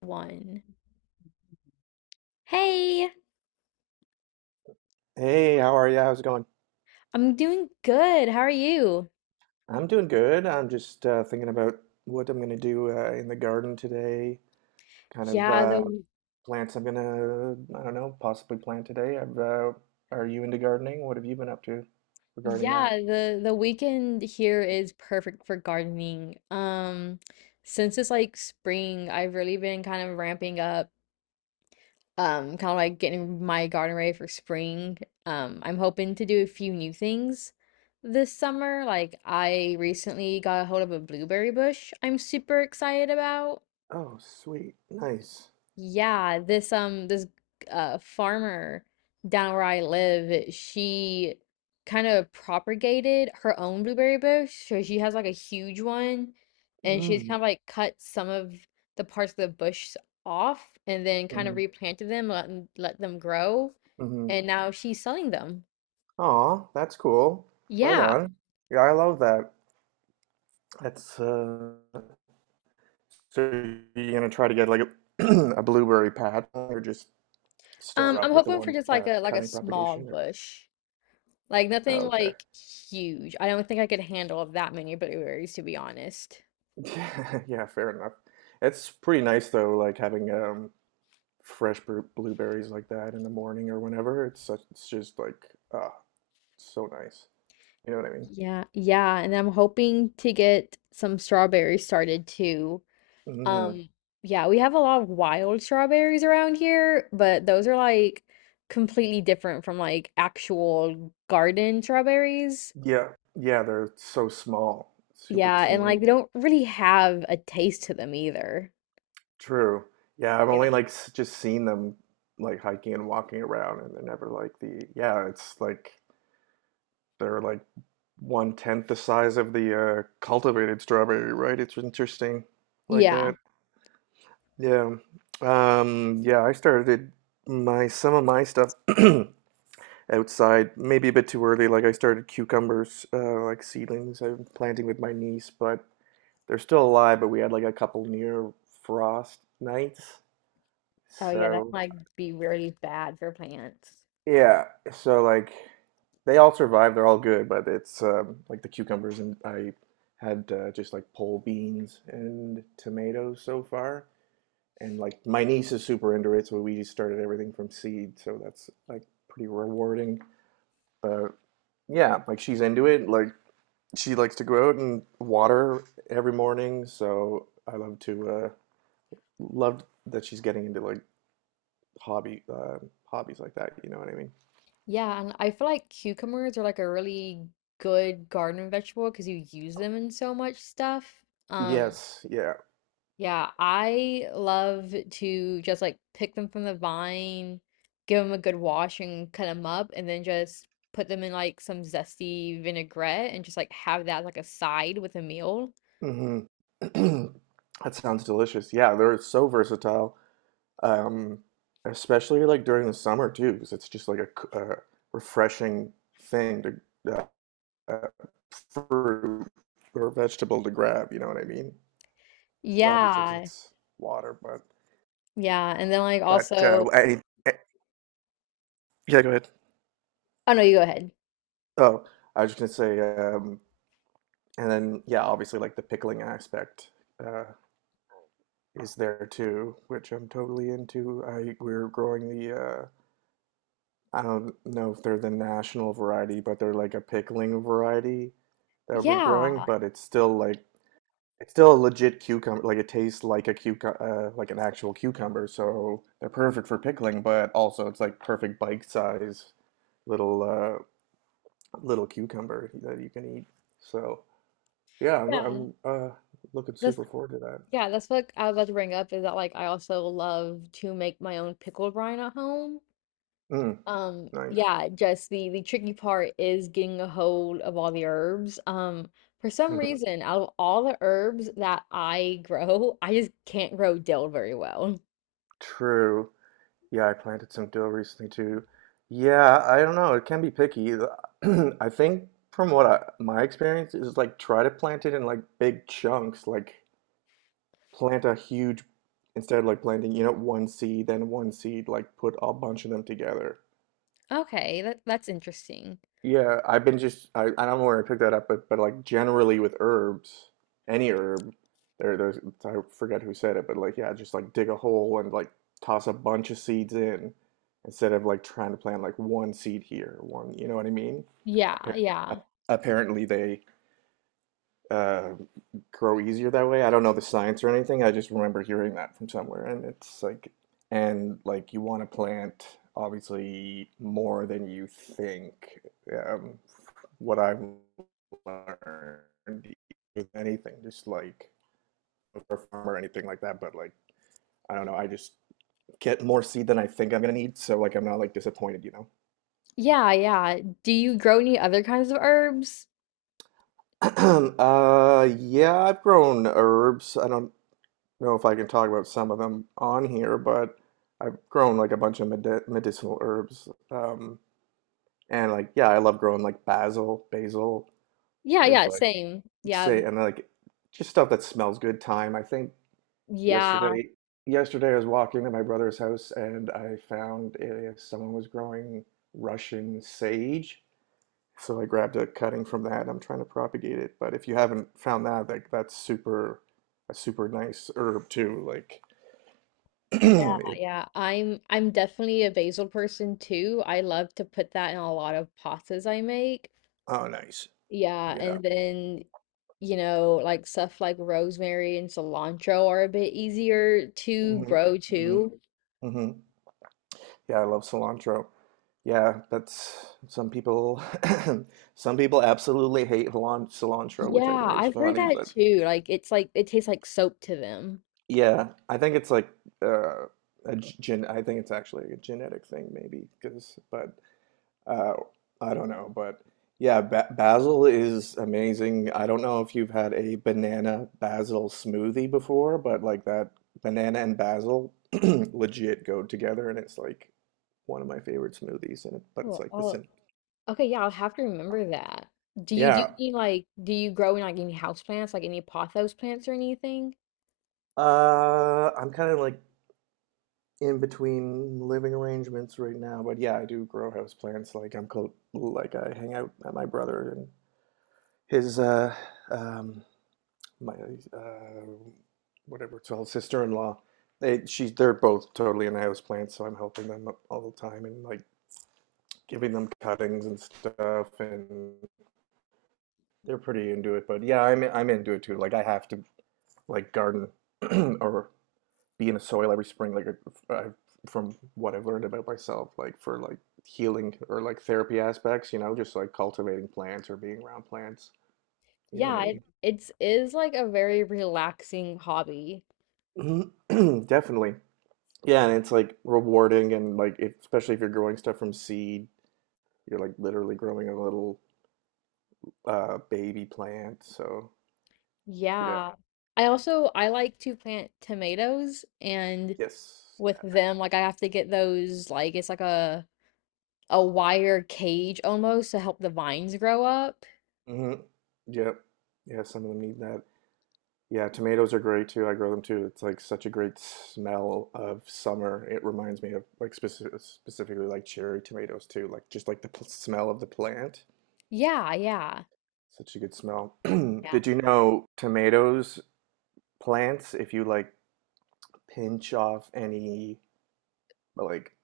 One. Hey, Hey, how are you? How's it going? I'm doing good. How are you? I'm doing good. I'm just thinking about what I'm gonna do in the garden today. Kind of Yeah, the plants I'm gonna, I don't know, possibly plant today. Are you into gardening? What have you been up to regarding that? yeah, the weekend here is perfect for gardening. Since it's like spring, I've really been kind of ramping up, kind of like getting my garden ready for spring. I'm hoping to do a few new things this summer. Like I recently got a hold of a blueberry bush I'm super excited about. Oh, sweet, nice. Yeah, this farmer down where I live, she kind of propagated her own blueberry bush. So she has like a huge one and she's Mm, kind of like cut some of the parts of the bush off and then kind of mm, replanted them, let them grow. mm-hmm. And now she's selling them. Aw, that's cool. Right Yeah. on. Yeah, I love that. That's so you're gonna try to get like a, a blueberry patch or just start I'm off with the hoping for one just like a cutting small propagation or bush. Like oh, nothing okay like huge. I don't think I could handle that many blueberries to be honest. yeah, fair enough. It's pretty nice though, like having fresh blueberries like that in the morning or whenever. It's such, it's just like ah, so nice, you know what I mean? Yeah, yeah, and I'm hoping to get some strawberries started too. Mm. Um, yeah, we have a lot of wild strawberries around here, but those are like completely different from like actual garden strawberries. Yeah, yeah, they're so small, super Yeah, and teeny. like they don't really have a taste to them either. True. Yeah, I've Yeah. only like just seen them like hiking and walking around, and they're never like the, yeah, it's like they're like one tenth the size of the cultivated strawberry, right? It's interesting like Yeah. that. Yeah. Yeah, I started my, some of my stuff outside, maybe a bit too early. Like I started cucumbers, like seedlings I'm planting with my niece, but they're still alive, but we had like a couple near frost nights. Oh yeah, that So might be really bad for plants. yeah, so like they all survive, they're all good, but it's like the cucumbers and I had just like pole beans and tomatoes so far. And like my niece is super into it, so we just started everything from seed, so that's like pretty rewarding. But yeah, like she's into it. Like she likes to go out and water every morning, so I love to love that she's getting into like hobby hobbies like that, you know what I mean? Yeah, and I feel like cucumbers are like a really good garden vegetable because you use them in so much stuff. Um, Yes, yeah. Yeah, I love to just like pick them from the vine, give them a good wash and cut them up, and then just put them in like some zesty vinaigrette and just like have that like a side with a meal. Hmm. That sounds delicious. Yeah, they're so versatile, um, especially like during the summer too, because it's just like a, refreshing thing to uh, uh, fruit or vegetable to grab. You know what I mean? Obviously, because Yeah, it's water, yeah, and then like but also, any, eh, yeah, go ahead. oh no, you go ahead. Oh, I was just gonna say, and then yeah, obviously like the pickling aspect uh, is there too, which I'm totally into. I, we're growing the. I don't know if they're the national variety, but they're like a pickling variety that we're growing, Yeah, but it's still like it's still a legit cucumber. Like it tastes like a cucumber, like an actual cucumber, so they're perfect for pickling, but also it's like perfect bite size little little cucumber that you can eat. So, yeah, I'm yeah, I'm uh looking that's super forward to that. yeah, that's what I was about to bring up is that like I also love to make my own pickle brine at home. Mm, nice. Yeah, just the tricky part is getting a hold of all the herbs. For some Mhm. reason, out of all the herbs that I grow, I just can't grow dill very well. True. Yeah, I planted some dill recently too. Yeah, I don't know. It can be picky. I think from what I, my experience is like try to plant it in like big chunks, like plant a huge instead of like planting, you know, one seed, then one seed, like put a bunch of them together. Okay, that's interesting. Yeah, I've been just I don't know where I picked that up, but like generally with herbs, any herb, there's I forget who said it, but like yeah, just like dig a hole and like toss a bunch of seeds in instead of like trying to plant like one seed here, one, you know what I mean? Yeah, Appar- yeah. Apparently they uh grow easier that way. I don't know the science or anything. I just remember hearing that from somewhere, and it's like, and like you want to plant obviously more than you think. Um, what I've learned with anything, just like a farm or anything like that. But like, I don't know. I just get more seed than I think I'm gonna need, so like I'm not like disappointed, you know. Yeah, yeah. Do you grow any other kinds of herbs? Yeah, I've grown herbs. I don't. Know if I can talk about some of them on here, but I've grown like a bunch of medicinal herbs. And like, yeah, I love growing like basil. Yeah, There's yeah, like same. Yeah, say and like just stuff that smells good. Thyme. I think yeah, yesterday, yesterday I was walking to my brother's house and I found someone was growing Russian sage. So I grabbed a cutting from that. I'm trying to propagate it. But if you haven't found that, like a super nice herb too. Like. yeah, yeah. I'm definitely a basil person too. I love to put that in a lot of pastas I make. Oh, nice. Yeah, Yeah. and then you know, like stuff like rosemary and cilantro are a bit easier to Hmm. grow Hmm. too. Hmm. Yeah, I love cilantro. Yeah, that's some people some people absolutely hate cilantro, which I Yeah, think is I've heard funny, that but too. Like it's like it tastes like soap to them. yeah, I think it's like uh a g- gen I think it's actually a genetic thing maybe because but uh, I don't know, but yeah, ba basil is amazing. I don't know if you've had a banana basil smoothie before, but like that banana and basil legit go together, and it's like one of my favorite smoothies. And it, but it's like the Oh. sim. Okay, yeah, I'll have to remember that. Do you do Yeah, any like do you grow in like any house plants, like any pothos plants or anything? I'm kind of like in between living arrangements right now, but yeah, I do grow house plants. Like I'm close, like I hang out at my brother and his um, my uh, whatever it's called, sister-in-law. They, she, they're both totally into plants, so I'm helping them all the time and like giving them cuttings and stuff, and they're pretty into it. But yeah, I'm into it too. Like I have to like garden or be in the soil every spring. Like I, from what I've learned about myself, like for like healing or like therapy aspects, you know, just like cultivating plants or being around plants. You know what Yeah, it it's is like a very relaxing hobby. I mean? Definitely. Yeah, and it's like rewarding and like if, especially if you're growing stuff from seed, you're like literally growing a little baby plant. So yeah. Yeah. I like to plant tomatoes and Yes. with them like I have to get those like it's like a wire cage almost to help the vines grow up. Yeah. Mm-hmm. Yep. Yeah, some of them need that. Yeah, tomatoes are great too. I grow them too. It's like such a great smell of summer. It reminds me of like specifically like cherry tomatoes too, like just like the smell of the plant. Yeah, yeah. Such a good smell. Yeah. Did you know tomatoes plants, if you like pinch off any like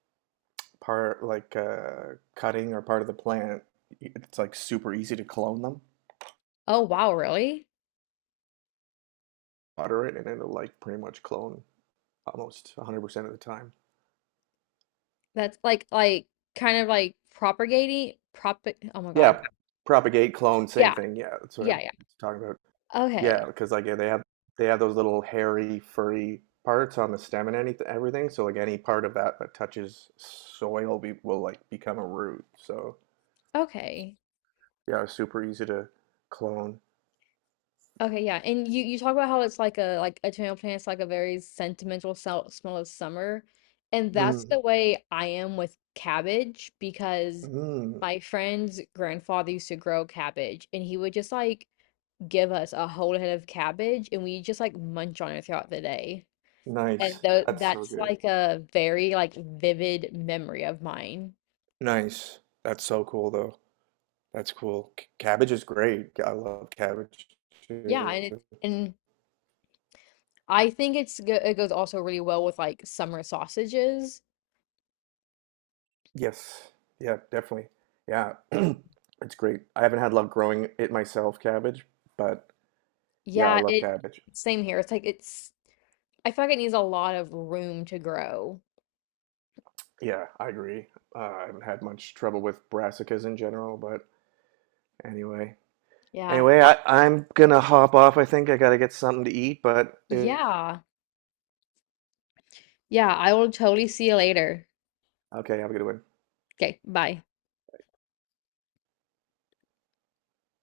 part like cutting or part of the plant, it's like super easy to clone them. Oh wow, really? Water it, and it'll like pretty much clone almost 100% of the time. That's like kind of like propagating prop oh my God. Yeah, propagate, clone, same Yeah. thing. Yeah, that's what Yeah, I'm yeah. talking about. Yeah, Okay. because like yeah, they have those little hairy, furry parts on the stem and anything, everything. So like any part of that that touches soil will like become a root. So Okay. yeah, it's super easy to clone. Okay, yeah. And you talk about how it's like a tomato plant's like a very sentimental smell of summer. And that's Mm, the way I am with cabbage because mm, my friend's grandfather used to grow cabbage and he would just like give us a whole head of cabbage and we just like munch on it throughout the day. And nice. though That's so that's good. like a very like vivid memory of mine. Nice. That's so cool, though. That's cool. Cabbage is great. I love cabbage Yeah, too. and I think it goes also really well with like summer sausages. Yes. Yeah, definitely. Yeah. It's great. I haven't had luck growing it myself, cabbage, but yeah, I Yeah, love it cabbage. Same here. It's like it's I feel like it needs a lot of room to grow. Yeah, I agree. I haven't had much trouble with brassicas in general, but anyway. Yeah. Anyway, I'm gonna hop off. I think I gotta get something to eat, but eh, Yeah. Yeah, I will totally see you later. okay, have a good one. Okay, bye.